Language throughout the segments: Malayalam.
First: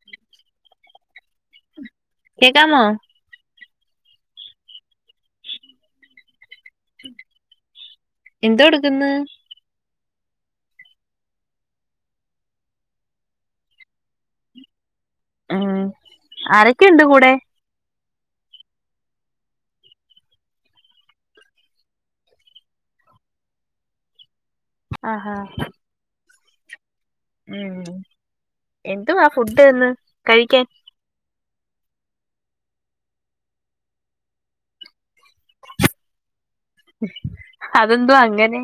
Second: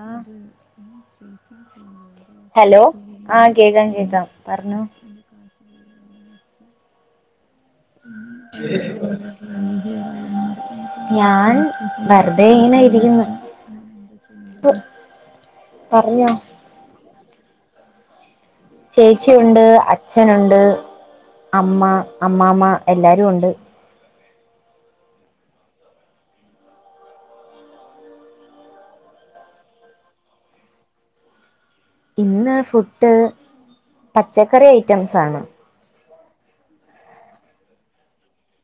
ആഹ് കേക്കാമോ ഹലോ ആ കേക്കാം കേക്കാം പറഞ്ഞോ എന്തോ എടുക്കുന്നു [inaudible] ഞാൻ വെറുതെ ഇങ്ങനെ ഇരിക്ക്ന്ന് [inaudible] ഉം ആരൊക്കെണ്ട് കൂടെ ചേച്ചിയുണ്ട് അച്ഛനുണ്ട് അമ്മ അമ്മാമ്മ എല്ലാരു ഉണ്ട് ആഹാ ഉം എന്തുവാ ഫുഡ്ഡ് ന്ന് കഴിക്കാൻ ഇന്ന് ഫുഡ്ഡ് പച്ചക്കറി ഐറ്റംസാണ് അതെന്തുവാ അങ്ങെനെ?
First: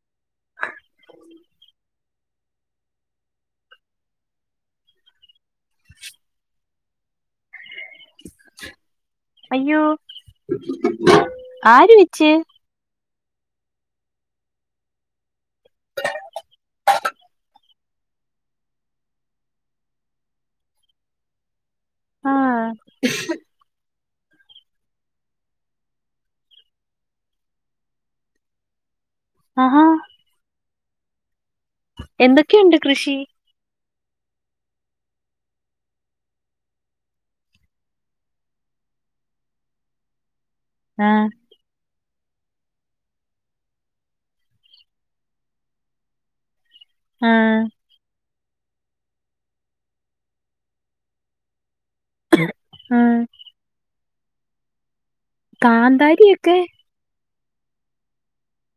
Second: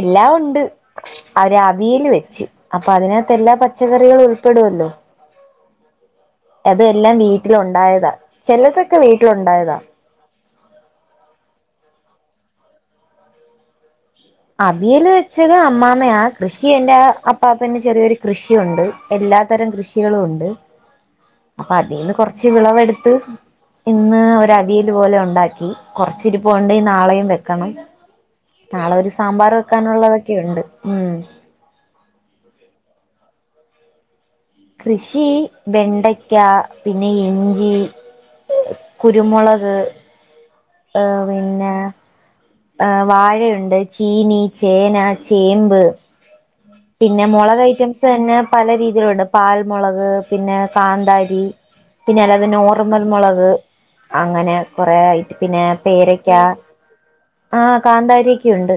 എല്ലാം ഒണ്ട് അവര് അവിയെല് വെച്ച് അപ്പൊ അതിനകത്തെല്ലാ പച്ചക്കറികളും ഉൾപ്പെടുവല്ലോ അത് എല്ലാം വീട്ടിലുണ്ടായതാ ചെലെതൊക്ക വീട്ടിലുണ്ടായതാ അയ്യോ ആര് വെച്ച്? അവിയല് വെച്ചത് അമ്മാമ്മയാ കൃഷി എന്റെ അപ്പാപ്പന് ചെറിയൊരു കൃഷിയുണ്ട് എല്ലാ തരം കൃഷികളു ഉണ്ട് അപ്പൊ അതീന്ന് ആ കൊർച്ച് വിളെവെട്ത്ത് ഇന്ന് ഒരവിയല് പോലെ ഉണ്ടാക്കി കൊർച്ച് ഇരിപോണ്ട് ഇനി നാളെയും വെക്കെണം നാളെ ഒര് സാമ്പാറ് ആഹാ വെക്കാനുള്ളൊതൊക്കെയുണ്ട് ഉം എന്തൊക്കെയുണ്ട് കൃഷി കൃഷി വെണ്ടെയ്ക്ക പിന്നെ ഇഞ്ചി കുരുമുളക് ആ ഏഹ് പിന്നെ ആഹ് വാഴയുണ്ട് ചീനി ചേന ചേമ്പ് പിന്നെ ആ മുളകയ്റ്റംസ് തന്നെ പല രീതിയിലുണ്ട് പാൽമുളക് പിന്നെ കാന്താരി പിന്നെ അല്ലാതെ ആ നോർമെൽ മുളക് അങ്ങെനെ കൊറേ ഐറ്റം പിന്നേ പേരെക്കാ കാന്താരിയൊക്കെ ആഹ് കാന്താരിയൊക്കെയുണ്ട്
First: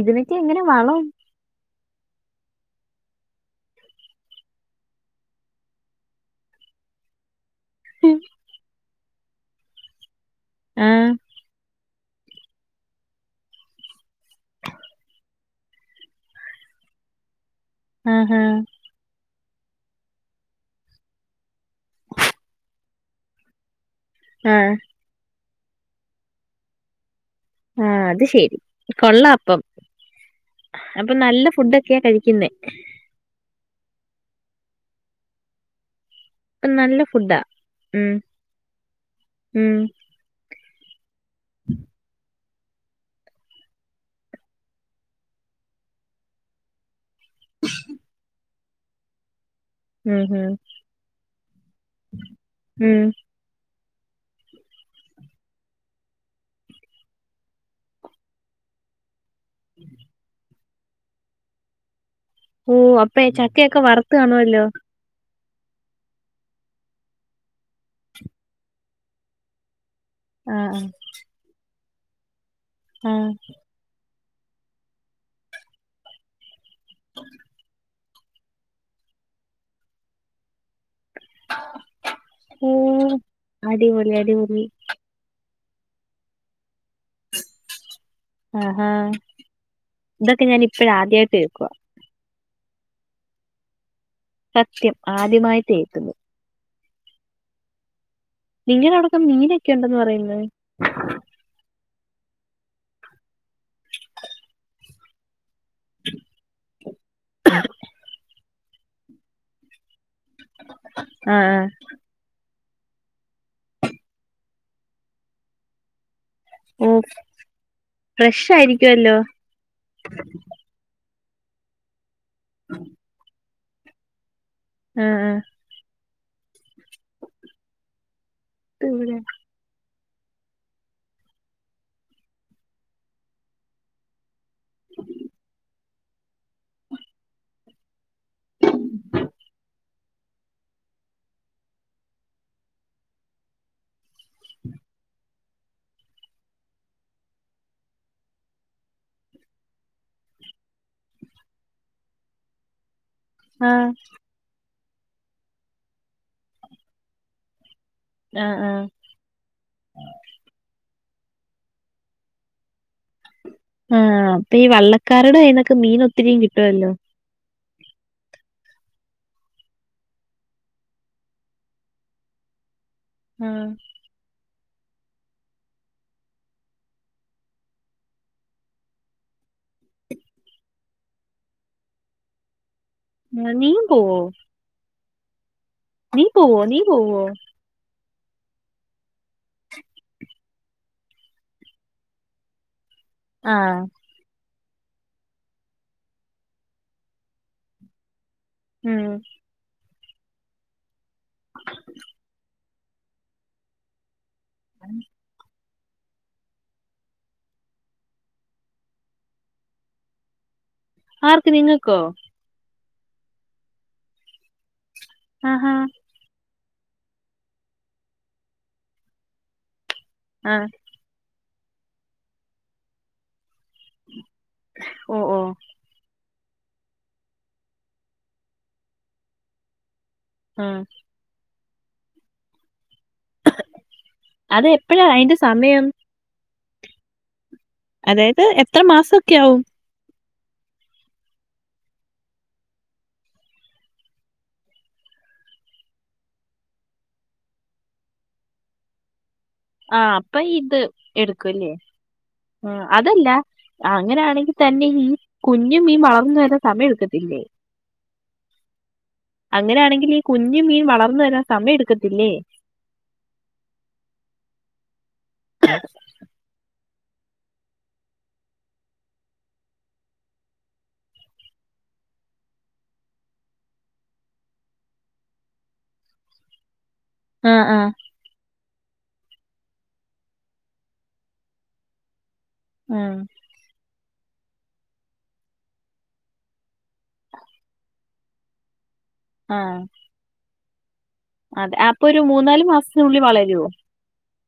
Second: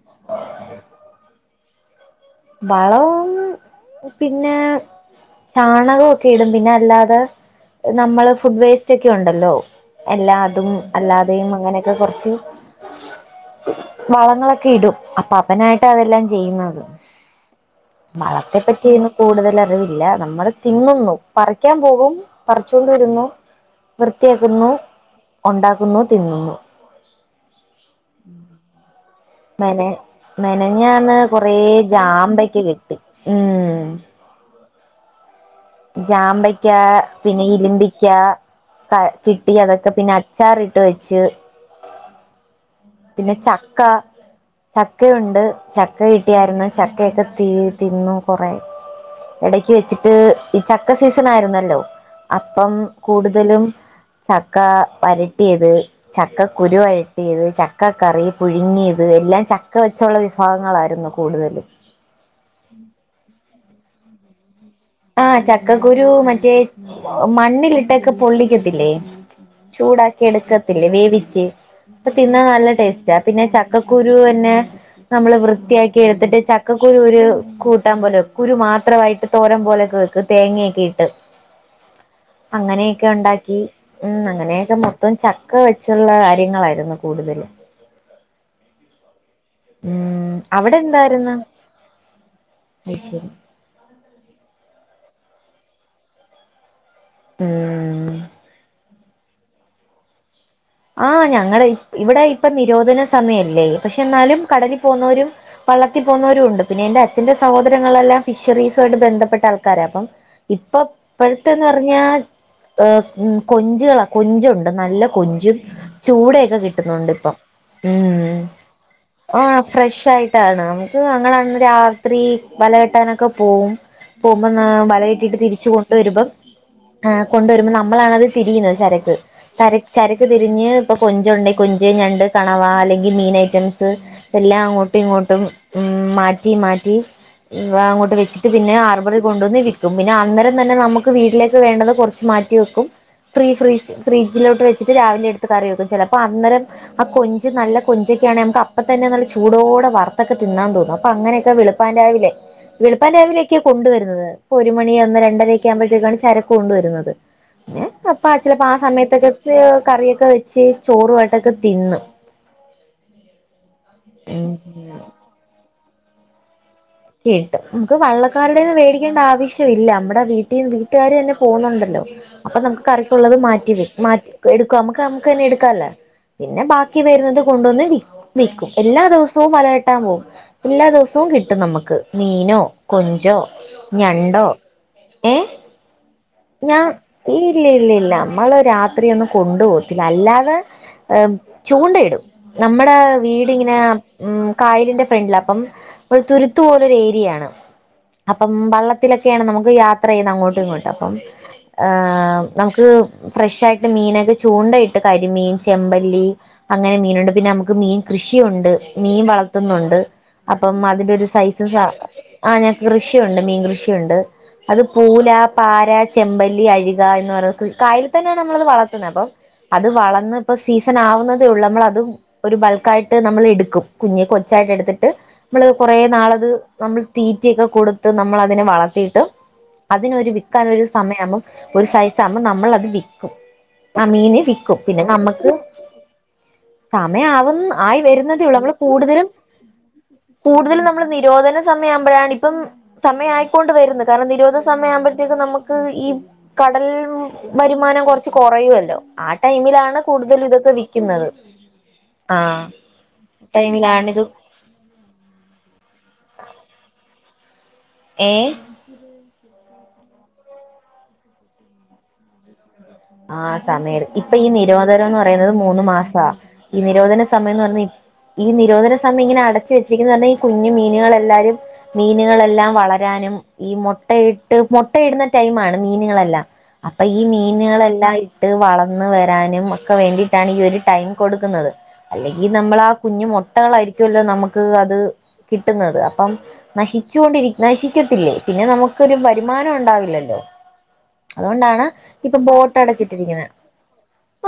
ഇതിനൊക്കെ എങ്ങെനെ വളം വളം പിന്നേ ചാണകൊക്കെ ഇടും പിന്നെ അല്ലാതെ നമ്മള് ഫുഡ് വേസ്റ്റാെക്കെ ഉണ്ടല്ലോ എല്ലാതും ആ അല്ലാതെയും അങ്ങനെ എ കൊർച്ച് വളങ്ങളൊക്കെ ഇടും അപ്പ അവനായിട്ടാ അതെല്ലാം ചെയ്യ്ന്നത് ആഹാ വളർത്ത്യാ പറ്റ്യേന്നു കൂട്തൽ അറിവില്ല നമ്മള് തിന്നുന്നു പറിക്കാൻ പോകും പറിച്ചാേണ്ട് വരുന്നു ആ വൃത്തിയാക്കുന്നു ഉണ്ടാക്കുന്നു തിന്നുന്നു ആഹ് അത് ശെരി കൊള്ളാം അപ്പം മെനയ അപ്പൊ മെനെഞ്ഞാന്ന് നല്ല കൊറേ ഫുഡൊക്കെയാ കഴിക്കുന്നേ ജാമ്പക്ക കിട്ടി ഉം ജാമ്പെയ്ക്ക അപ്പൊ നല്ല ഫുഡാ പിന്നെ ഉം ഇരിമ്പിക്കാ ക കിട്ടി ഉം അതൊക്കെ പിന്നെ അൽ ച്ചാറ് ഇട്ട് വെച്ച് പിന്നെ ചക്കാ ചക്കയുണ്ട് ചക്ക കിട്ടിയായ്ര്ന്ന് ചക്കയൊക്കെ തി തിന്നൂ കൊറേ ഇടക്ക് വെച്ചിട്ട് ഉം ഉം ഈ ചക്ക സീസണായിര്ന്നല്ലോ അപ്പം ഉം കൂട്തലും ചക്കാ വരട്ടിയെത് ചക്ക കുരുവഴട്ടിയെത് ചക്കക്കറി പുഴുങ്ങിയെത് എല്ലാം ചക്ക വെച്ചുള്ള വിഭവങ്ങളായ്ര്ന്നു കൂടുതലും ഓഹ് അപ്പെ ഈ ചക്കെയെക്കെ വറ്ത്ത് കാണ്‌വല്ലോ ആഹ് ചക്കക്കുരു മറ്റേ മണ്ണിലിട്ടെക്കെ പൊള്ളിക്കത്തില്ലേ ചൂടാക്കി ആഹ് എട്ക്കത്തില്ലേ വേവിച്ച് പ്പ തിന്നാ നല്ല ആഹ് ടേസ്റ്റാ ആഹ് പിന്നെ ച ക്കകുരുവെന്നെ നമ്മള് വൃത്തിയാക്കി എട്ത്തിട്ട് ചക്കക്കുരു ഒര് കൂട്ടാം പോലെ കുരു മാത്രവായിട്ട് തോരൻ പോലെ കേക്ക് തേങ്ങെയെക്കെ ഇട്ട് അങ്ങനെയെക്കെ ഓഹ് ഉണ്ടാക്കി അടിപൊളി ഉം അടിപൊളി അങ്ങനെയെക്കെ ത്തം ചക്ക വെച്ച്ള്ള കാര്യങ്ങളായ്ര്ന്നു കൂട്തല് ആഹാ ഇതൊക്കെ ഞാനിപ്പഴ ആദ്യായിട്ട് കേക്കുവാ അയ്ശെരി സത്യം ആദ്യമായിട്ട് കേക്കുന്നു ഏഹ് നിങ്ങടെ അവിടൊക്കെ മീനൊക്കെ ഉണ്ടന്ന് പറയുന്നു ആഹ് ഞങ്ങളടെ ഇവിടെ ഇപ്പൊ നിരോധന സമയല്ലേ പക്ഷെ എന്നാലും കടലിൽ പോന്നോരും വള്ളത്തി പോന്നോരും ഉണ്ട് പിന്നെ എന്റെ അച്ഛന്റെ സഹോദരങ്ങളെല്ലാം ഫിഷറീസുമായിട്ട് ബന്ധപ്പെട്ട ആൾക്കാരാണ് അപ്പം ഇപ്പൊ ആഹ് ഇപ്പോഴത്തേന്ന് ആഹ് പറഞ്ഞാ ആഹ് കൊഞ്ചുകളാ കൊഞ്ചുണ്ട് നല്ല കൊഞ്ചും ചൂടയൊക്കെ ഓഹ് കിട്ടുന്നുണ്ട് ഇപ്പം ഉം ഫ്രഷ് ആയിരിക്കുവല്ലോ ആഹ് ഫ്രഷ് ആയിട്ടാണ് നമുക്ക് അങ്ങനെ രാത്രി വല കെട്ടാനൊക്കെ പോവും പോകുമ്പോൾ വല ആഹ് കെട്ടീട്ട് ആഹ് തിരിച്ചു കൊണ്ടുവരുമ്പം കൊണ്ടുവരുമ്പോം നമ്മളാണത് തിരിക്കുന്നത് ചരക്ക് ഇവിടെ തര ചരക്ക് തിരിഞ്ഞ് ഇപ്പൊ കൊഞ്ച് ഉണ്ടെ കൊഞ്ച് ഞണ്ട് കണവ അല്ലെങ്കിൽ മീൻ ഐറ്റംസ് എല്ലാം അങ്ങോട്ടും ഇങ്ങോട്ടും ഉം മാറ്റി മാറ്റി അങ്ങോട്ട് വെ ച്ചിട്ട് പിന്നെ ഹാർബറി കൊണ്ടുവന്ന് വിൽക്കും പിന്നെ അന്നേരം തന്നെ നമുക്ക് വീട്ടിലേക്ക് വേണ്ടത് കുറച്ച് മാറ്റി വെക്കും ഫ്രീ ഫ്രീസ് ഫ്രിഡ്ജിലോട്ട് വെ ച്ചിട്ട് രാവിലെ എടുത്ത് കറി വെക്കും ചിലപ്പോ അന്നേരം ആഹ് കൊഞ്ച് നല്ല കൊഞ്ചൊക്കെയാണെ നമുക്ക് അപ്പൊ തന്നെ നല്ല ചൂടോടെ വറുത്തൊക്കെ തിന്നാൻ തോന്നും അപ്പൊ അങ്ങനെയൊക്കെ വെളു പ്പാൻ രാവിലെ വെളുപ്പാൻ രാവിലേ ക്ക് ആഹ് കൊണ്ടുവരുന്നത് ഇപ്പോ ഒരു മണി ഒന്ന് രണ്ടര ഒക്കെ ആകുമ്പോഴത്തേക്കാണ് ചരക്ക് കൊണ്ടുവരുന്നത് പിന്നെ അപ്പാ ചിലപ്പോ ആഹ് സമയത്തൊക്കെ കറിയൊക്കെ വെച്ച് ചോറുമായിട്ടൊക്കെ തിന്ന് ആഹ് അപ്പൊ ഈ ഉം വള്ളക്കാരുടെ കൈന്നൊക്കെ മീൻ ഒത്തിരിയും കിട്ടുമല്ലോ കിട്ടും നമുക്ക് വള്ളക്കാരുടേന്ന് മേടിക്കേണ്ട ആവശ്യമില്ല നമ്മടെ വീട്ടീ വീട്ടുകാര് തന്നെ പോന്നുണ്ടല്ലോ അപ്പൊ നമുക്ക് കറിക്ക് ഉള്ളത് ആഹ് മാറ്റി മാറ്റ എടുക്കാം നമ്മക്ക് നമുക്ക് തന്നെ എടുക്കാല്ലോ പിന്നെ ബാക്കി വരുന്നത് കൊണ്ടുവന്ന് വി വിൽക്കും എല്ലാ ദിവസവും വലകെട്ടാൻ പോകും എല്ലാ ദിവസവും കിട്ടും നമുക്ക് മീനോ കൊഞ്ചോ നീയും പോവോ ഞണ്ടോ ഏഹ് നീ പോവോ നീ ഞാൻ പോവോ ഇല്ല ഇല്ല ഇല്ല നമ്മള് രാത്രി ഒന്നും കൊണ്ടു പോകത്തില്ല അല്ലാതെ ചൂണ്ടയിടും നമ്മടെ വീടിങ്ങനെ ആഹ് ഉം കായലിന്റെ ഫ്രണ്ടിലാ അപ്പം നമ്മൾ തുരുത്ത് പോലെ ഒരു ഏരിയയാണ് അപ്പം ഉം വള്ളത്തിലൊക്കെയാണ് നമുക്ക് യാത്ര ചെയ്യുന്നത് അങ്ങോട്ടും ഇങ്ങോട്ടും അപ്പം ആഹ് നമുക്ക് ഫ്രഷ് ആയിട്ട് മീനൊക്കെ ചൂണ്ടയിട്ട് കരിമീൻ ചെമ്പല്ലി അങ്ങനെ മീനുണ്ട് പിന്നെ നമുക്ക് മീൻ കൃഷിയുണ്ട് മീൻ വളർത്തുന്നുണ്ട് അപ്പം അതിന്റെ ഒരു ആർക്ക് സൈസും സ നിങ്ങക്കോ ആഹ് ഞങ്ങക്ക് കൃഷിയുണ്ട് മീൻകൃഷിയുണ്ട് അത് പൂല, ആഹാ പാര ചെമ്പല്ലി അഴിക എന്ന് പറഞ്ഞ കായലിൽ തന്നെയാണ് നമ്മളത് വളർത്തുന്നത് അപ്പം അത് വളർന്ന് ഇപ്പം ആഹ് സീസ് ണാവുന്നതേ ഉള്ളൂ നമ്മൾ അതും ഒരു ബൾക്ക് ആയിട്ട് നമ്മൾ എടുക്കും കുഞ്ഞു കൊച്ചായിട്ട് എടുത്തിട്ട് ഓഹ് ഓഹ് നമ്മള് കുറേ നാളത് നമ്മൾ തീറ്റിയൊക്കെ കൊടുത്ത് നമ്മൾ അതിനെ വളർത്തിയിട്ട് അതിനൊരു വി ക്കാൻ ആഹ് ഒരു സമയമാകുമ്പോ ഒരു സൈസ് ആകുമ്പോ നമ്മളത് വി ക്കും ആഹ് മീന് അത് വിക്കും പിന്നെ എപ്പഴാ അയിന്റെ നമ്മുക്ക് സമയം സമയവുന്ന ആയി വരുന്നതേ അതായത് ഉള്ളൂ നമ്മള് എത്ര കൂടുതലും മാസൊക്കെ ആവും കൂടുതലും നമ്മള് നിരോധന സമയം ആവുമ്പോഴാണ് ഇപ്പം സമയായിക്കൊണ്ട് വരുന്നു കാരണം നിരോധ സമയം ആവുമ്പോഴത്തേക്കും നമുക്ക് ഈ കടൽ വരുമാനം കുറച്ച് കുറയുമല്ലോ ആഹ് അപ്പൊ ഇത് എടുക്കും അല്ലേ ആഹ് അതല്ല ടൈമിലാണിത് അങ്ങനാണെങ്കിൽ തന്നെ ഈ കുഞ്ഞു മീൻ വളർന്നു വരാൻ സമയം എടുക്കത്തില്ലേ ഏഹ് അങ്ങനെയാണെങ്കിൽ ഈ കുഞ്ഞ് മീൻ വളർന്നു വരാൻ സമയം എടുക്കത്തില്ലേ ആഹ് സമയം എടു ഇപ്പൊ ഈ നിരോധനം എന്ന് പറയുന്നത് മൂന്ന് മാസമാ ഈ നിരോധന സമയം എന്ന് പറഞ്ഞ ഈ നിരോധന സമയം ഇങ്ങനെടച്ചച്ച് വച്ചരിക്ക ഈ കുഞ്ഞഞ് മീനുകളെല്ലാരും മീനുകളെല്ലാം വളരാനും- ഈ മുട്ടയിട്ട് മുട്ടയിടുന്ന ടൈമാണ് മീനുകളെല്ലാം അപ്പൊ ഈ ആഹ് ആഹ് മീനുകളെല്ല ഇട്ട് വളർന്ന വരാനും ഒക്കെ വേണ്ടിട്ടാണ് ഈ ഒരു ടൈം കൊടുക്കുന്നത് അല്ലെങ്കിൽ നമ്മൾ ആഹ് ഉം കുഞ്ഞു മുട്ടകളായിരിക്കുമല്ലോ നമുക്ക് അത് കിട്ടുന്നത് അപ്പം നശിച്ചുൊണ്ടിരിക്ക നശിക്കത്തില്ലേ പിന്നെ നമുക്ക് ഒരു വരുമാനം ആഹ് ഉണ്ടാവില്ലല്ലോ അതെ അതുകൊണ്ടാണ് അപ്പൊ ഒരു ഇപ്പൊ മൂന്നാല് ബോട്ട് മാസത്തിനുള്ളിൽ അടച്ചിട്ടിരിക്കുന്നത്- വളരുവോ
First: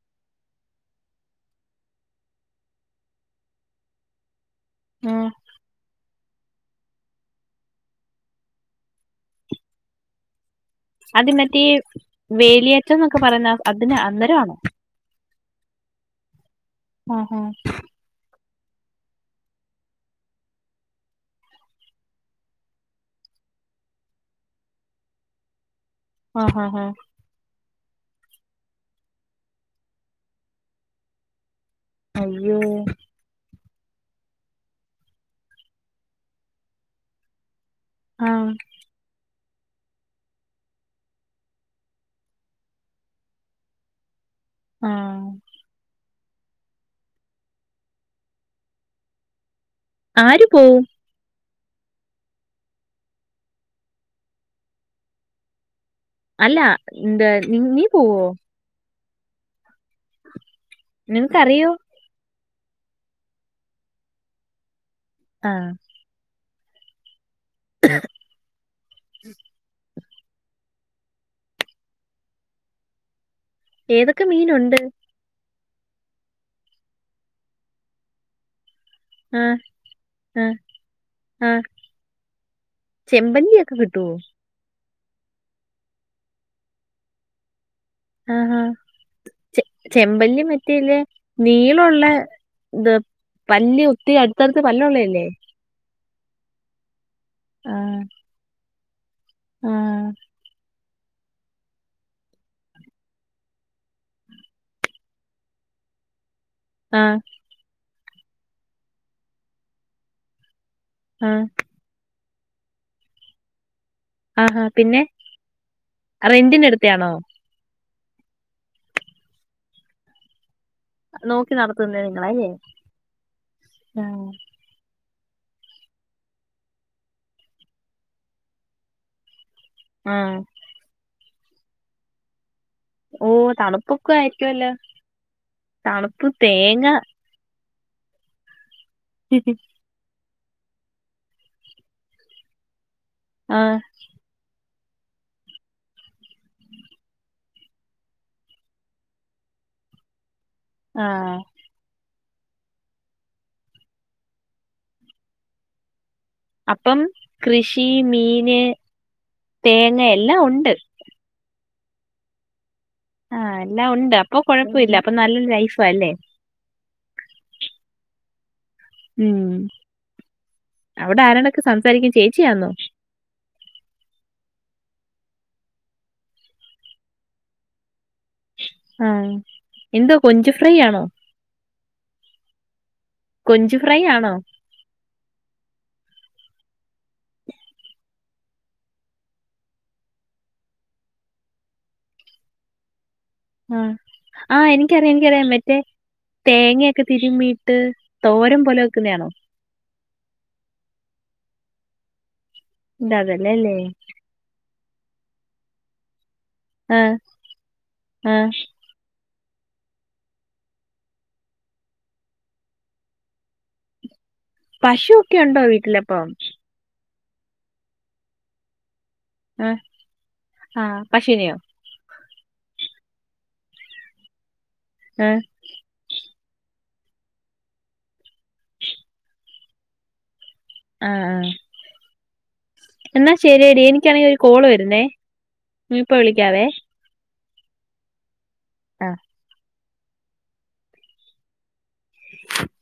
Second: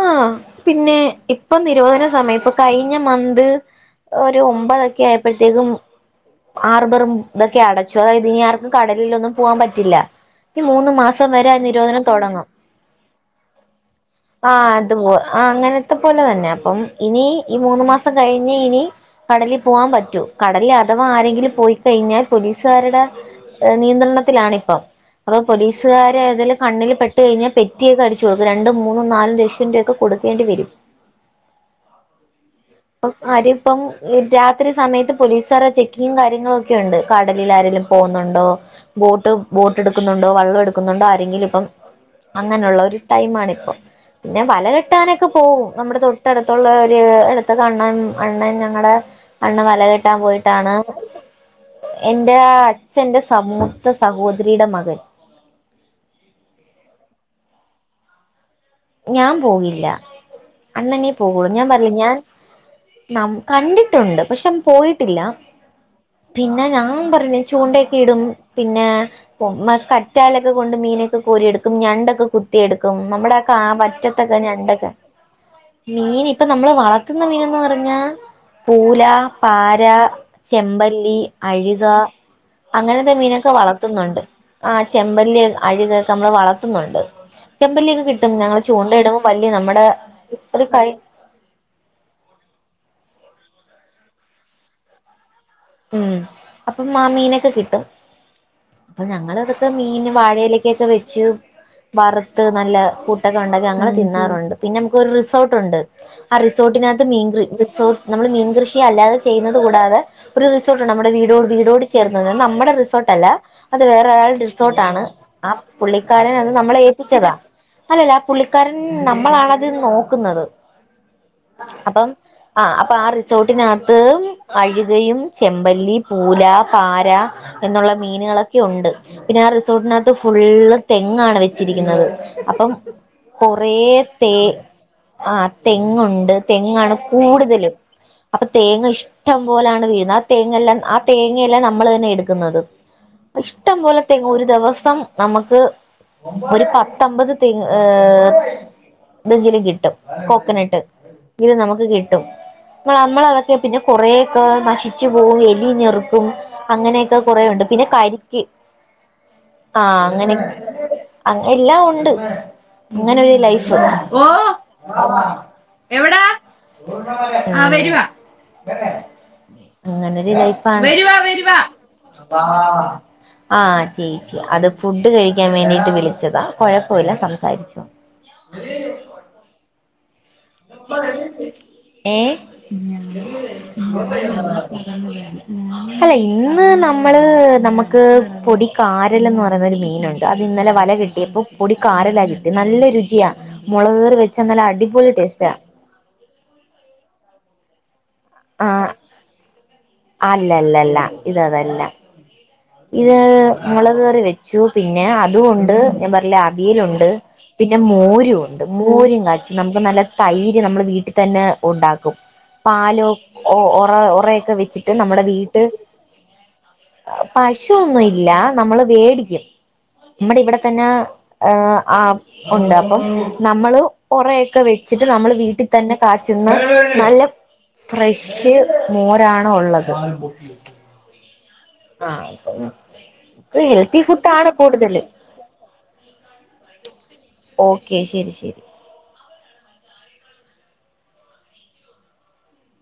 ആഹ് പിന്നെ ഇപ്പൊ നിരോധന സമയം ഇപ്പൊ കഴിഞ്ഞ മന്ത് ഒരു ഒമ്പതൊക്കെ ഉം. ആയപ്പോഴത്തേക്കും ആർബറും ഇതൊക്കെ അടച്ചു അതായത് ഇനി ആർക്കും കടലിലൊന്നും പോവാാൻ പറ്റില്ല. ഈ മൂന്ന് മാസം അത് വരെ മറ്റേ നിരോധനം തുടങ്ങും. വേലിയേറ്റം എന്നൊക്കെ പറഞ്ഞ അതിന് അന്നേരമാണോ ആഹ് അത്പോ ആഹ് അങ്ങനത്തെ പോലെ തന്നെ അപ്പം ഇനി ആഹ് ഈ മൂന്ന് മാസം കഴിഞ്ഞ് ഇനി കടലിൽ പോകാൻ പറ്റൂ കടലിൽ അഥവാ ആരെങ്കിലും പോയി കഴിഞ്ഞാൽ പോലീസുകാരുടെ നിയന്ത്രണത്തിലാണ ഇപ്പം അപ്പൊ പോലീസുകാര ഏതും ആഹ് ആഹ് കണ്ണിൽ പെട്ട കഴിഞ്ഞാൽ പേറ്റി കുറ്റിയൊക്ക അടിച്ച് കൊടുക്ക രണ്ടും മൂന്നും നാലും ലക്ഷം രൂപയക്കെ കൊടുക്കേണ്ടി വരും. അയ്യോ ആഹ് അതിപ്പം രാത്രി സമയത്ത് പോലീസുകാരുടെ ചെക്കിങ്ങും കാര്യങ്ങളും ഒക്കെ ഉണ്ട് കടലിലാരേലും- പോന്നൊണ്ടോ ആഹ് ബോട്ട് ബോട്ട് എടുക്കുന്നുണ്ടോ വെള്ളം എടുക്കുന്നുണ്ടോ ആരെങ്കിലും ഇപ്പം- അങ്ങനെയുള്ള ഒരു ടൈ ആണിപ്പോ പിന്നെ വല ആഹ് കെട്ടാനൊക്കെ പോവുംനമ്മുടെ തൊ- ഇട്ടടുത്തുള്ള ഒരു ഇടുത്തൊക്കണ്ണൻ അണ്ണൻ ഞങ്ങളടെ അണ്ണ വലകെട്ട കിട്ടാൻ ആര് പോയിട്ടാണ് പോവും എൻറെ അച്ഛൻറെ സമൂഹത്ത സഹോദരിയുടെ മകൻ- അല്ല എന്ത് നി നീ പോവോ? ഞാൻ പോകില്ല അണ്ണനേ പോകളൂ ഞാൻ നിനക്കറിയോ പറില്ല ഞാൻ നം കണ്ടിട്ടുണ്ട് പക്ഷെ പോയിട്ടില്ല ആഹ് പിന്നെ ഞാൻ പറഞ്ഞ ചൂണ്ടൊക്കെ ഇടും പിന്നെ ക സ്റ്റാലൊക്കെ കൊണ്ട് മീനൊക്കെ കോരിയെടുക്കും ഞണ്ടൊക്കെ കുത്തിയെടുക്കും നമ്മുടെ ആഹ് ഏതൊക്കെ പറ്റത്തക്കെ മീനുണ്ട് ഞണ്ടൊക്കെ മീൻ ഇപ്പൊ നമ്മള് വളർത്തുന്ന മീനന്ന് പറഞ്ഞാ പൂല ആഹ് പാര ആഹ് ചെമ്പല്ലി ആഹ് അഴുക അങ്ങനത്തെ മീനൊക്കെ ചെമ്പല്ലിയൊക്കെ കിട്ടുവോ വളർത്തുന്നുണ്ട്. ആഹ് ചെമ്പല്ലി അഴികെ നമ്മെ വളർത്തുന്നുണ്ട് ചെമ്പല്ലിയൊക്കെ കിട്ട പിന്നെ ആഹാ. ഞങ്ങള്ൾ ചൂണ്ട ഇടുമ്പോ വല്ല നമ്മുടെ ഒരു കൈ നീളുള്ള ഇത് പല്ലല് ഒത്തി അടുത്തടുത്ത് പല്ലല്ള്ളല്ലേ? ഉം അപ്പൊ മാമീനൊക്കെ ആ കിട്ടും. അപ്പൊ ഞങ്ങൾ ഇതൊക്കെ ആ മീൻ വാഴയിലേക്കൊക്കെ വെച്ച് വറുത്ത് നല്ല കൂട്ടൊക്കെ ഉണ്ടാക്കി അങ്ങനെ തിന്നാറുണ്ട് പിന്നെ നമുക്കൊരു റിസോർട്ടുണ്ട് ആഹ് ആ റിസോർട്ടിനകത്ത് മീൻ റിസോർട്ട് നമ്മള് മീൻകൃഷി അല്ലാതെ ചെയ്യുന്നത് കൂടാതെ ഒരു റിസോർട്ട്ണ് നമ്മുടെ ആ വീടോട് വീടോട് ചേർന്ന നമ്മുടെ റിസോർട്ട്ല്ല അത് വേറെൊരായാള ആഹാ. പിന്നെ റിസോർട്ടാണ് ആഹ് പുള്ളിക്കാരന അത് റെന്റിന് നമ്മളെ എടുത്തയാണോ? ഏൽപ്പിച്ചതാ- അല്ലല്ല ആ പുള്ളിക്കാരൻ നമ്മളണത് നോക്കുന്നത്- നോക്കി നടത്തുന്നത് അപ്പം നിങ്ങളല്ലേ? ആആ അപ്പൊ ആഹ് റിസോർട്ടിനകത്ത് ആ. അഴുകയും ചെമ്പല്ലി പൂല പാര എന്നുള്ള മീനുകളൊക്കെ ഉണ്ട്. പിന്നെ ആഅ റിസോർട്ടിനകത്ത് ആ. ഫുള്ള് തെങ്ങാണ് വെച്ചിരിക്കുന്നത് അപ്പം ഓ കൊറേ തണുപ്പൊക്കെ ത ആയിരിക്കുവല്ലോ. ആഹ് തണുപ്പ് തെങ്ങുണ്ട് തേങ്ങ തെങ്ങാണ് കൂടുതലും അപ്പൊ തേങ്ങ ഇഷ്ടം പോലാണ് വീഴാ തേങ്ങല്ലാം ആഹ് തേങ്ങയല്ലാം നമ്മൾ തന്നെ എടുക്കുന്നത് ആ ഇഷ്ടംപലെ തേങ്ങ ഒരു ദിവസം നമുക്ക് ഒരു പത്തമ്പത് തെങ് ഏഹ് [unintelligible] കിട്ടും കോക്കനട്ട് ആ. ഇത് നമുക്ക് കിട്ടും നമ്മൾ നമ്മളതൊക്കെ പിന്നെ കുറെേൊക്കെ നശി ച്ചു പോവും എലിഞ്ഞെറുപ്പും അപ്പം അങ്ങനെയൊക്കെ കുറെ ഉണ്ട് കൃഷി, പിന്നെ കരിക്ക് മീന്, ആഹ തേങ്ങ അങ്ങനെ എല്ലാം ക്കെ ഉണ്ട്. അങ്ങ് എല്ലാം ഉണ്ട് ഇങ്ങനെരു ആ ലൈഫ് എല്ലാം ഉണ്ട്. ഓ അപ്പൊ കൊഴപ്പമില്ല. അപ്പൊ നല്ലൊരു ലൈഫാ അല്ലേ? എവ്ടാ ആഹ് വരുവാ ഉം അങ്ങന ലൈഫാണ് വരുവ അവിടെ വരുവ ആരോടൊക്കെ സംസാരിക്കും വാ ചേച്ചിയാന്നോ? ആഹ ചേച്ചി അത് ഫുഡ് കഴിക്കാൻ വേണ്ടിട്ട് വിളിച്ചതാ കെഴപ്പല്ല സംസാരിച്ചോ [unintelligible] ആഹ്. എന്തുവാ കൊഞ്ച് ഫ്ര ഏഹ്. കൊഞ്ച് ഫ്രൈ ആണോ? അല്ല ഇന്ന് നമ്മള് നമുക്ക് പൊടിക്കാരൽന്ന് പറയുന്നൊരു മീനുണ്ട് അത് ഇന്നലെ വല കിട്ടി പ്പോ പൊടി കാരല കിട്ടി നല്ല രുചിയാ ആ. മുളകു കറി ആ വെച്ചെനല്ല അടിപൊളി എനിക്കറിയാം ടേസ്റ്റ് എനിക്കറിയാം. മറ്റേ തേങ്ങയൊക്കെ തിരുമ്മീയിട്ട് തോരം പോലെ വെക്കുന്നണോ? അല്ല അല്ലല്ല ഇത് അതല്ല ഇത് അതല്ല അല്ലേ? മുളക് കറി വെ ച്ചു പിന്നെ അതും ഉണ്ട് ഞാൻ പറഞ്ഞിലെ ആ അവിയലുണ്ട് പിന്നെ ആ. മോരും ഉണ്ട്. മോരും കാചി നമുക്ക് നല്ല തൈര് നമ്മള് വീട്ടിൽ തന്നെ ഉണ്ടാക്കും. പാലോ ഒറ ഉറയൊക്കെ വെച്ച് പശു ഒക്കെ ഉണ്ടോ വീട്ടിൽ അപ്പം? പശു ഒന്നും ഇല്ല നമ്മള് വേടിക്കും ആ. നമ്മടെ ഇവിടെ ആ തന്നെ പശുവിനെയോ? ആഹ്. ആഹ് ഉണ്ട് അപ്പം നമ്മള് ഒറയൊക്കെ വെച്ചിട്ട് ആ. നമ്മൾ വീട്ടിൽ തന്നെകാച്ചുന്ന നല്ല ഫ്രഷ് മോരാണ് ഒള്ളത്. ആഹ് ആഹ് ആഹ് അപ്പം എന്നാ ശരിയടി ഹെൽത്തി എനിക്കാണെങ്കിൽ ഒരു ഫുഡാണ് കോള് വരുന്നേ. കൂടുതല് ഞാൻ ഇപ്പ വിളിക്കാവേ. ഓക്കെ ശരി ശരി. ആഹ്.. [unintelligible]